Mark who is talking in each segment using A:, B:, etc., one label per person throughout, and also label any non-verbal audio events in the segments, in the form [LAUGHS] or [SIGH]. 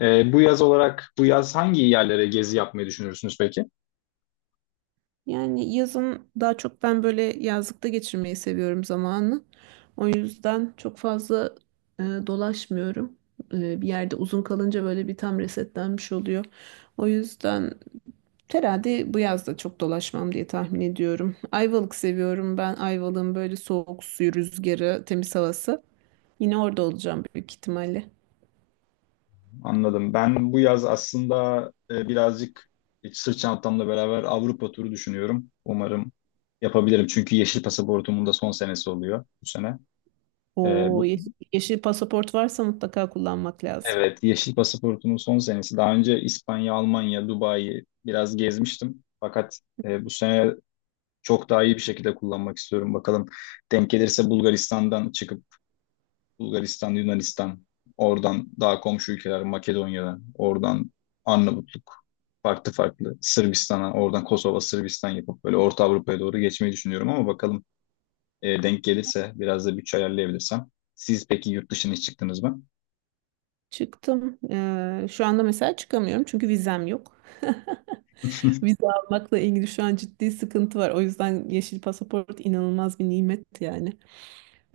A: Bu yaz hangi yerlere gezi yapmayı düşünürsünüz peki?
B: Yani yazın daha çok ben böyle yazlıkta geçirmeyi seviyorum zamanı. O yüzden çok fazla dolaşmıyorum. Bir yerde uzun kalınca böyle bir tam resetlenmiş oluyor. O yüzden herhalde bu yaz da çok dolaşmam diye tahmin ediyorum. Ayvalık seviyorum ben. Ayvalık'ın böyle soğuk suyu, rüzgarı, temiz havası. Yine orada olacağım büyük ihtimalle.
A: Anladım. Ben bu yaz aslında, birazcık sırt çantamla beraber Avrupa turu düşünüyorum. Umarım yapabilirim. Çünkü yeşil pasaportumun da son senesi oluyor bu sene. E,
B: O
A: bu,
B: yeşil, yeşil pasaport varsa mutlaka kullanmak lazım.
A: Evet, yeşil pasaportumun son senesi. Daha önce İspanya, Almanya, Dubai'yi biraz gezmiştim. Fakat bu sene çok daha iyi bir şekilde kullanmak istiyorum. Bakalım, denk gelirse Bulgaristan'dan çıkıp Bulgaristan, Yunanistan, oradan daha komşu ülkeler Makedonya'dan, oradan Arnavutluk, farklı farklı Sırbistan'a, oradan Kosova, Sırbistan yapıp böyle Orta Avrupa'ya doğru geçmeyi düşünüyorum ama bakalım, denk gelirse biraz da bütçe ayarlayabilirsem. Siz peki yurt dışına hiç çıktınız mı? [LAUGHS]
B: Çıktım. Şu anda mesela çıkamıyorum çünkü vizem yok. [LAUGHS] Vize almakla ilgili şu an ciddi sıkıntı var. O yüzden yeşil pasaport inanılmaz bir nimet yani.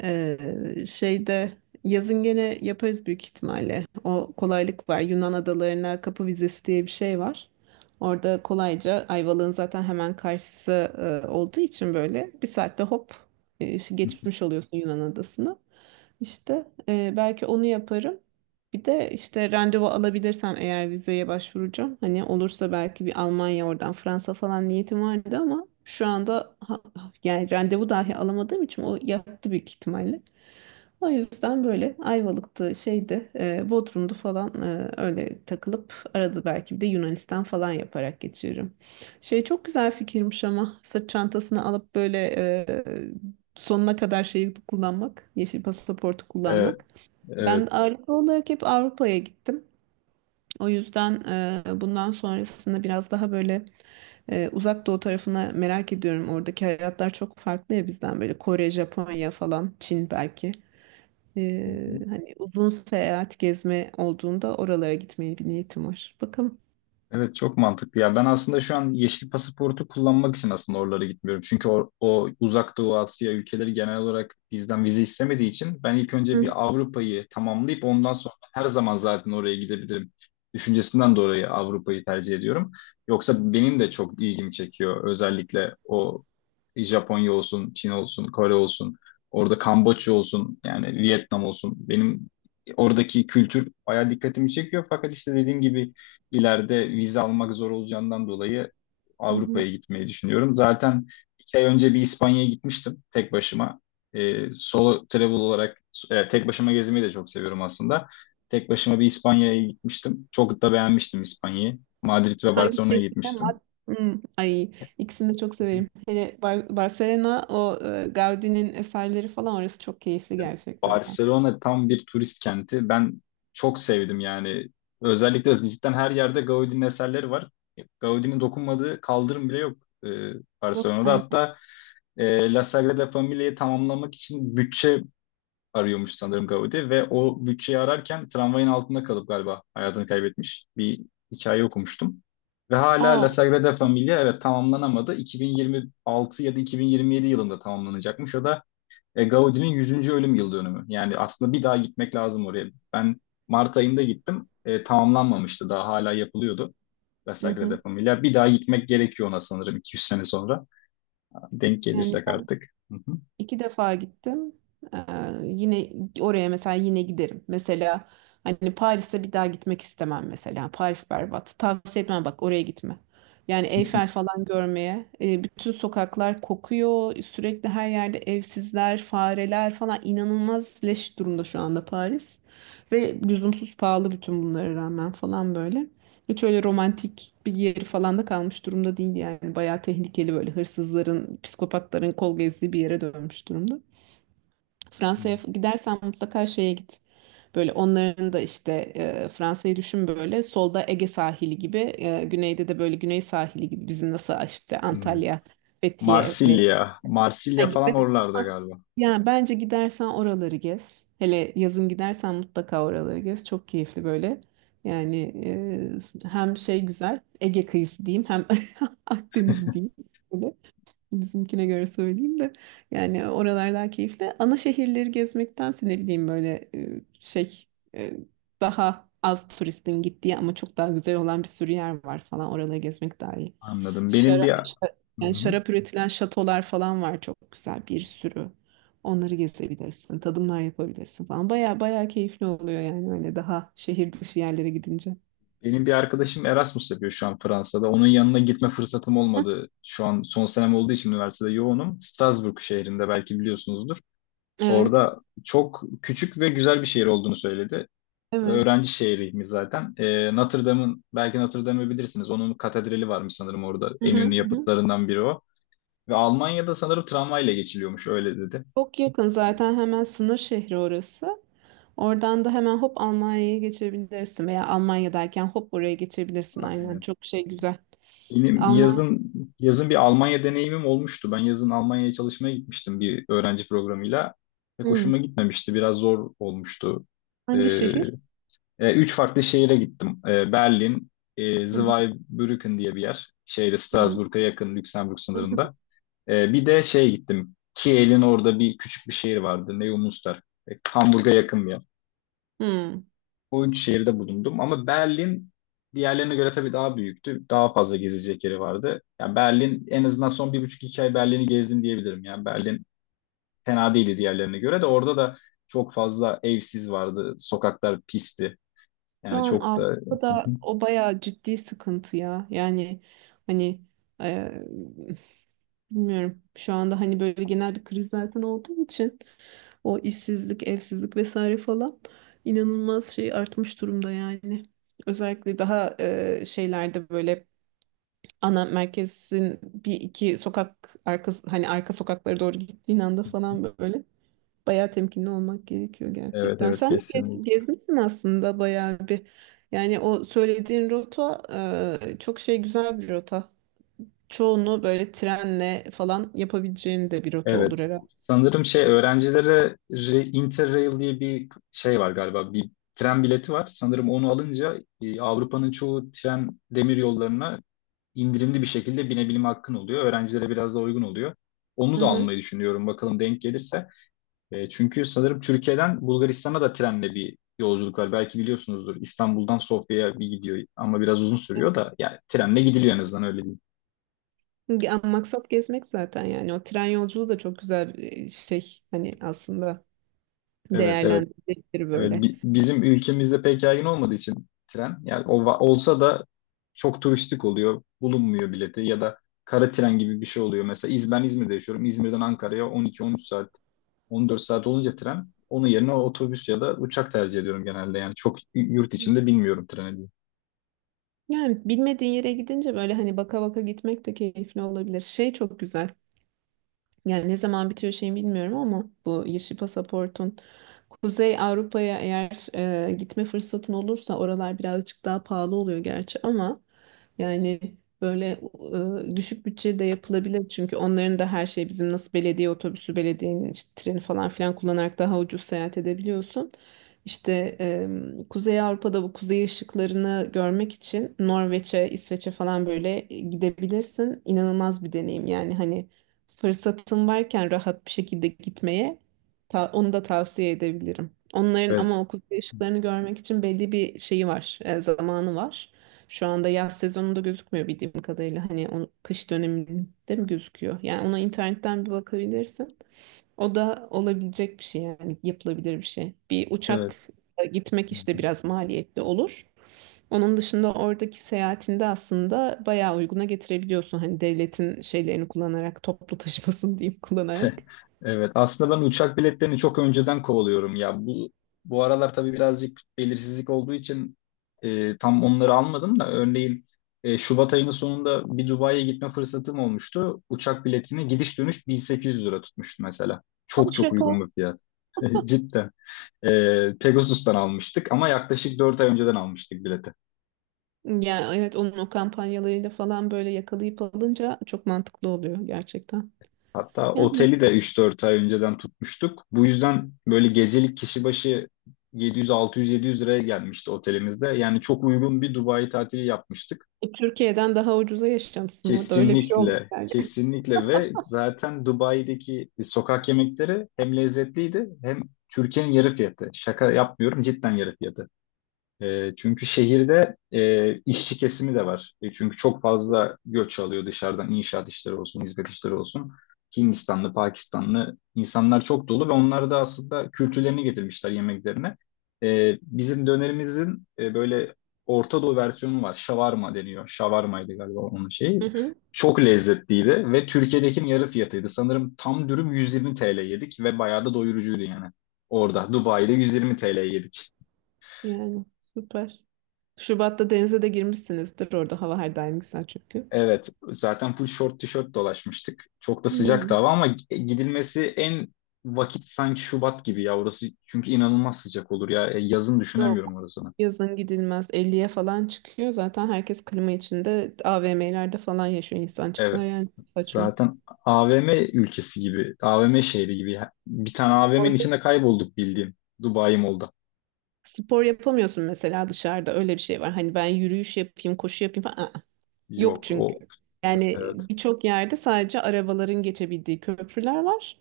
B: Şeyde yazın gene yaparız büyük ihtimalle. O kolaylık var. Yunan adalarına kapı vizesi diye bir şey var. Orada kolayca Ayvalık'ın zaten hemen karşısı olduğu için böyle bir saatte hop geçmiş oluyorsun Yunan adasını. İşte belki onu yaparım. Bir de işte randevu alabilirsem eğer vizeye başvuracağım. Hani olursa belki bir Almanya oradan Fransa falan niyetim vardı ama şu anda yani randevu dahi alamadığım için o yattı büyük ihtimalle. O yüzden böyle Ayvalık'tı, şeydi, Bodrum'du falan öyle takılıp arada belki bir de Yunanistan falan yaparak geçiririm. Şey çok güzel fikirmiş ama sırt çantasını alıp böyle sonuna kadar şeyi kullanmak, yeşil pasaportu
A: Evet.
B: kullanmak. Ben
A: Evet.
B: ağırlıklı olarak hep Avrupa'ya gittim. O yüzden bundan sonrasında biraz daha böyle uzak doğu tarafına merak ediyorum. Oradaki hayatlar çok farklı ya bizden böyle Kore, Japonya falan, Çin belki. Hani uzun seyahat gezme olduğunda oralara gitmeye bir niyetim var. Bakalım.
A: Evet, çok mantıklı ya. Ben aslında şu an yeşil pasaportu kullanmak için aslında oralara gitmiyorum. Çünkü o Uzak Doğu Asya ülkeleri genel olarak bizden vize istemediği için, ben ilk
B: Hı
A: önce
B: hı.
A: bir Avrupa'yı tamamlayıp ondan sonra her zaman zaten oraya gidebilirim. Düşüncesinden dolayı Avrupa'yı tercih ediyorum. Yoksa benim de çok ilgimi çekiyor. Özellikle o Japonya olsun, Çin olsun, Kore olsun, orada Kamboçya olsun, yani Vietnam olsun. Benim oradaki kültür bayağı dikkatimi çekiyor. Fakat işte dediğim gibi, ileride vize almak zor olacağından dolayı
B: Hı
A: Avrupa'ya
B: hı.
A: gitmeyi düşünüyorum. Zaten 2 ay önce bir İspanya'ya gitmiştim tek başıma. Solo travel olarak, tek başıma gezmeyi de çok seviyorum aslında. Tek başıma bir İspanya'ya gitmiştim. Çok da beğenmiştim İspanya'yı. Madrid ve
B: Hangi
A: Barcelona'ya
B: şehirde? Mad
A: gitmiştim.
B: Hmm, Ay ikisini de çok severim. Hele Barcelona, o Gaudi'nin eserleri falan orası çok keyifli gerçekten ya.
A: Barcelona tam bir turist kenti. Ben çok sevdim yani. Özellikle cidden her yerde Gaudi'nin eserleri var. Gaudi'nin dokunmadığı kaldırım bile yok, e,
B: Yok,
A: Barcelona'da.
B: aynen.
A: Hatta La Sagrada Familia'yı tamamlamak için bütçe arıyormuş sanırım Gaudi, ve o bütçeyi ararken tramvayın altında kalıp galiba hayatını kaybetmiş. Bir hikaye okumuştum. Ve hala
B: Aa,
A: La Sagrada Familia, evet, tamamlanamadı. 2026 ya da 2027 yılında tamamlanacakmış. O da Gaudi'nin 100. ölüm yıl dönümü. Yani aslında bir daha gitmek lazım oraya. Ben Mart ayında gittim. Tamamlanmamıştı. Daha hala yapılıyordu, La
B: hı hı.
A: Sagrada Familia. Bir daha gitmek gerekiyor ona sanırım 200 sene sonra. Denk
B: Yani
A: gelirsek artık. Hı
B: İki defa gittim. Ee, yine oraya mesela yine giderim. Mesela hani Paris'e bir daha gitmek istemem mesela. Paris berbat. Tavsiye etmem bak oraya gitme. Yani Eyfel falan görmeye. Bütün sokaklar kokuyor. Sürekli her yerde evsizler, fareler falan inanılmaz leş durumda şu anda Paris. Ve lüzumsuz pahalı bütün bunlara rağmen falan böyle. Hiç öyle romantik bir yeri falan da kalmış durumda değil yani. Bayağı tehlikeli böyle hırsızların, psikopatların kol gezdiği bir yere dönmüş durumda.
A: hı.
B: Fransa'ya gidersen mutlaka şeye git. Böyle onların da işte Fransa'yı düşün böyle solda Ege sahili gibi, güneyde de böyle güney sahili gibi bizim nasıl işte
A: Hmm.
B: Antalya, Fethiye ve
A: Marsilya.
B: Ha
A: Marsilya falan
B: gibi.
A: oralarda
B: Ha.
A: galiba.
B: Yani bence gidersen oraları gez. Hele yazın gidersen mutlaka oraları gez. Çok keyifli böyle. Yani hem şey güzel Ege kıyısı diyeyim hem [LAUGHS] Akdeniz diyeyim. Böyle. Bizimkine göre söyleyeyim de yani oralar daha keyifli. Ana şehirleri gezmektense ne bileyim böyle şey e, daha az turistin gittiği ama çok daha güzel olan bir sürü yer var falan oraları gezmek daha iyi.
A: Anladım. Benim
B: Şarap,
A: bir
B: yani
A: Hı-hı.
B: şarap üretilen şatolar falan var çok güzel bir sürü. Onları gezebilirsin, tadımlar yapabilirsin falan. Baya baya keyifli oluyor yani öyle daha şehir dışı yerlere gidince.
A: Benim bir arkadaşım Erasmus yapıyor şu an Fransa'da. Onun yanına gitme fırsatım
B: Heh.
A: olmadı. Şu an son senem olduğu için üniversitede yoğunum. Strasbourg şehrinde, belki biliyorsunuzdur.
B: Evet,
A: Orada çok küçük ve güzel bir şehir olduğunu söyledi. Ve
B: evet.
A: öğrenci şehriymiş zaten. Notre Dame'ın, belki Notre Dame'ı bilirsiniz. Onun katedrali varmış sanırım orada.
B: Hı
A: En
B: hı,
A: ünlü
B: hı hı.
A: yapıtlarından biri o. Ve Almanya'da sanırım tramvayla geçiliyormuş, öyle dedi.
B: Çok yakın zaten hemen sınır şehri orası. Oradan da hemen hop Almanya'ya geçebilirsin veya Almanya'dayken hop buraya geçebilirsin aynen. Çok şey güzel.
A: Benim
B: Alman
A: yazın, bir Almanya deneyimim olmuştu. Ben yazın Almanya'ya çalışmaya gitmiştim bir öğrenci programıyla. Pek
B: Hmm.
A: hoşuma gitmemişti. Biraz zor olmuştu.
B: Hangi
A: Ee,
B: şehir?
A: Üç farklı şehire gittim. Berlin,
B: Hmm.
A: Zweibrücken diye bir yer. Şeyde,
B: Hmm.
A: Strasbourg'a yakın, Lüksemburg sınırında. Bir de şeye gittim. Kiel'in orada bir küçük bir şehir vardı, Neumünster. Hamburg'a yakın bir yer.
B: Hmm.
A: O üç şehirde bulundum ama Berlin diğerlerine göre tabii daha büyüktü. Daha fazla gezecek yeri vardı. Yani Berlin, en azından son bir buçuk iki ay Berlin'i gezdim diyebilirim. Yani Berlin fena değildi diğerlerine göre, de orada da çok fazla evsiz vardı. Sokaklar pisti.
B: Şu
A: Yani
B: an
A: çok da
B: Avrupa'da o bayağı ciddi sıkıntı ya. Yani hani e, bilmiyorum. Şu anda hani böyle genel bir kriz zaten olduğu için o işsizlik, evsizlik vesaire falan inanılmaz şey artmış durumda yani. Özellikle daha şeylerde böyle ana merkezin bir iki sokak arkası hani arka sokaklara doğru gittiğin anda falan böyle bayağı temkinli olmak gerekiyor
A: [LAUGHS] evet,
B: gerçekten.
A: evet,
B: Sen de
A: kesinlikle.
B: gezmişsin aslında bayağı bir. Yani o söylediğin rota çok şey güzel bir rota. Çoğunu böyle trenle falan yapabileceğin de bir rota olur
A: Evet.
B: herhalde.
A: Sanırım şey, öğrencilere Interrail diye bir şey var galiba. Bir tren bileti var. Sanırım onu alınca, Avrupa'nın çoğu tren demir yollarına indirimli bir şekilde binebilme hakkın oluyor. Öğrencilere biraz daha uygun oluyor. Onu
B: Hı
A: da
B: hı.
A: almayı düşünüyorum, bakalım denk gelirse. E, çünkü sanırım Türkiye'den Bulgaristan'a da trenle bir yolculuk var. Belki biliyorsunuzdur. İstanbul'dan Sofya'ya bir gidiyor ama biraz uzun sürüyor da, yani trenle gidiliyor, en azından öyle diyeyim.
B: Ya, maksat gezmek zaten yani o tren yolculuğu da çok güzel bir şey hani aslında
A: Evet, evet.
B: değerlendirilebilir
A: Evet.
B: böyle.
A: Bizim ülkemizde pek yaygın olmadığı için tren, yani o olsa da çok turistik oluyor. Bulunmuyor bileti, ya da kara tren gibi bir şey oluyor. Mesela ben İzmir'de yaşıyorum. İzmir'den Ankara'ya 12-13 saat, 14 saat olunca tren, onun yerine otobüs ya da uçak tercih ediyorum genelde. Yani çok yurt içinde bilmiyorum treni.
B: Yani bilmediğin yere gidince böyle hani baka baka gitmek de keyifli olabilir. Şey çok güzel. Yani ne zaman bitiyor şey bilmiyorum ama bu yeşil pasaportun Kuzey Avrupa'ya eğer gitme fırsatın olursa oralar birazcık daha pahalı oluyor gerçi ama yani böyle düşük bütçede yapılabilir çünkü onların da her şey bizim nasıl belediye otobüsü, belediyenin işte treni falan filan kullanarak daha ucuz seyahat edebiliyorsun. İşte Kuzey Avrupa'da bu kuzey ışıklarını görmek için Norveç'e, İsveç'e falan böyle gidebilirsin. İnanılmaz bir deneyim yani hani fırsatın varken rahat bir şekilde gitmeye onu da tavsiye edebilirim. Onların
A: Evet,
B: ama okul değişiklerini görmek için belli bir şeyi var, zamanı var. Şu anda yaz sezonunda gözükmüyor bildiğim kadarıyla. Hani o kış döneminde mi gözüküyor? Yani ona internetten bir bakabilirsin. O da olabilecek bir şey yani yapılabilir bir şey. Bir
A: evet.
B: uçakla gitmek
A: Hı
B: işte
A: hı.
B: biraz maliyetli olur. Onun dışında oradaki seyahatinde aslında bayağı uyguna getirebiliyorsun. Hani devletin şeylerini kullanarak, toplu taşımasını [LAUGHS] diyeyim kullanarak.
A: Evet. Aslında ben uçak biletlerini çok önceden kovalıyorum ya. Bu aralar tabii birazcık belirsizlik olduğu için, tam onları almadım da, örneğin Şubat ayının sonunda bir Dubai'ye gitme fırsatım olmuştu. Uçak biletini gidiş dönüş 1800 lira tutmuştu mesela.
B: Ay,
A: Çok çok
B: şaka.
A: uygun bir fiyat. [LAUGHS] Cidden. E, Pegasus'tan almıştık, ama yaklaşık 4 ay önceden almıştık bileti.
B: Ya evet onun o kampanyalarıyla falan böyle yakalayıp alınca çok mantıklı oluyor gerçekten.
A: Hatta
B: Yani
A: oteli de 3-4 ay önceden tutmuştuk. Bu yüzden böyle gecelik kişi başı 700, 600, 700 liraya gelmişti otelimizde. Yani çok uygun bir Dubai tatili yapmıştık.
B: Türkiye'den daha ucuza yaşamışsın orada öyle bir şey olmuş
A: Kesinlikle,
B: yani.
A: kesinlikle, ve zaten Dubai'deki sokak yemekleri hem lezzetliydi, hem Türkiye'nin yarı fiyatı. Şaka yapmıyorum, cidden yarı fiyatı. Çünkü şehirde, işçi kesimi de var. Çünkü çok fazla göç alıyor dışarıdan, inşaat işleri olsun, hizmet işleri olsun. Hindistanlı, Pakistanlı insanlar çok dolu ve onlar da aslında kültürlerini getirmişler yemeklerine. Bizim dönerimizin, böyle Orta Doğu versiyonu var. Şavarma deniyor. Şavarmaydı galiba onun şeyi.
B: Hı hı,
A: Çok lezzetliydi ve Türkiye'dekinin yarı fiyatıydı. Sanırım tam dürüm 120 TL yedik ve bayağı da doyurucuydu yani. Orada Dubai'de 120 TL yedik.
B: [LAUGHS] yani süper. Şubat'ta denize de girmişsinizdir orada hava her daim güzel çünkü.
A: Evet, zaten full short tişört dolaşmıştık. Çok da sıcaktı
B: Yani.
A: hava, ama gidilmesi en vakit sanki Şubat gibi ya orası. Çünkü inanılmaz sıcak olur ya. Yazın
B: Yok.
A: düşünemiyorum orasını.
B: Yazın gidilmez. 50'ye falan çıkıyor. Zaten herkes klima içinde AVM'lerde falan yaşıyor
A: Evet.
B: insancıklar. Yani çok saçma.
A: Zaten AVM ülkesi gibi, AVM şehri gibi. Bir tane AVM'nin
B: Orada
A: içinde kaybolduk bildiğim, Dubai Mall'da.
B: spor yapamıyorsun mesela dışarıda. Öyle bir şey var. Hani ben yürüyüş yapayım, koşu yapayım falan. Aa. Yok
A: Yok,
B: çünkü.
A: o.
B: Yani
A: Evet.
B: birçok yerde sadece arabaların geçebildiği köprüler var.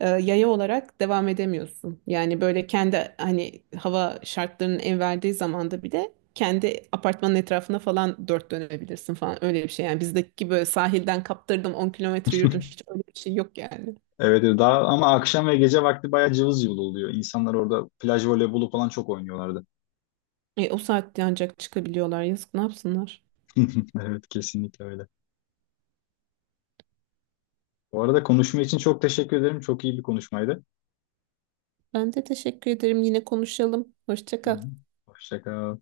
B: Yaya olarak devam edemiyorsun. Yani böyle kendi hani hava şartlarının el verdiği zamanda bile kendi apartmanın etrafına falan dört dönebilirsin falan öyle bir şey. Yani bizdeki böyle sahilden kaptırdım 10 kilometre yürüdüm hiç öyle bir şey yok yani.
A: Evet, evet. Daha ama akşam ve gece vakti bayağı cıvıl cıvıl oluyor. İnsanlar orada plaj voleybolu falan çok oynuyorlardı.
B: O saatte ancak çıkabiliyorlar yazık ne yapsınlar.
A: [LAUGHS] Evet, kesinlikle öyle. Bu arada, konuşma için çok teşekkür ederim. Çok iyi bir konuşmaydı.
B: Ben de teşekkür ederim yine konuşalım. Hoşça
A: Hı
B: kal.
A: hı. Hoşça kal.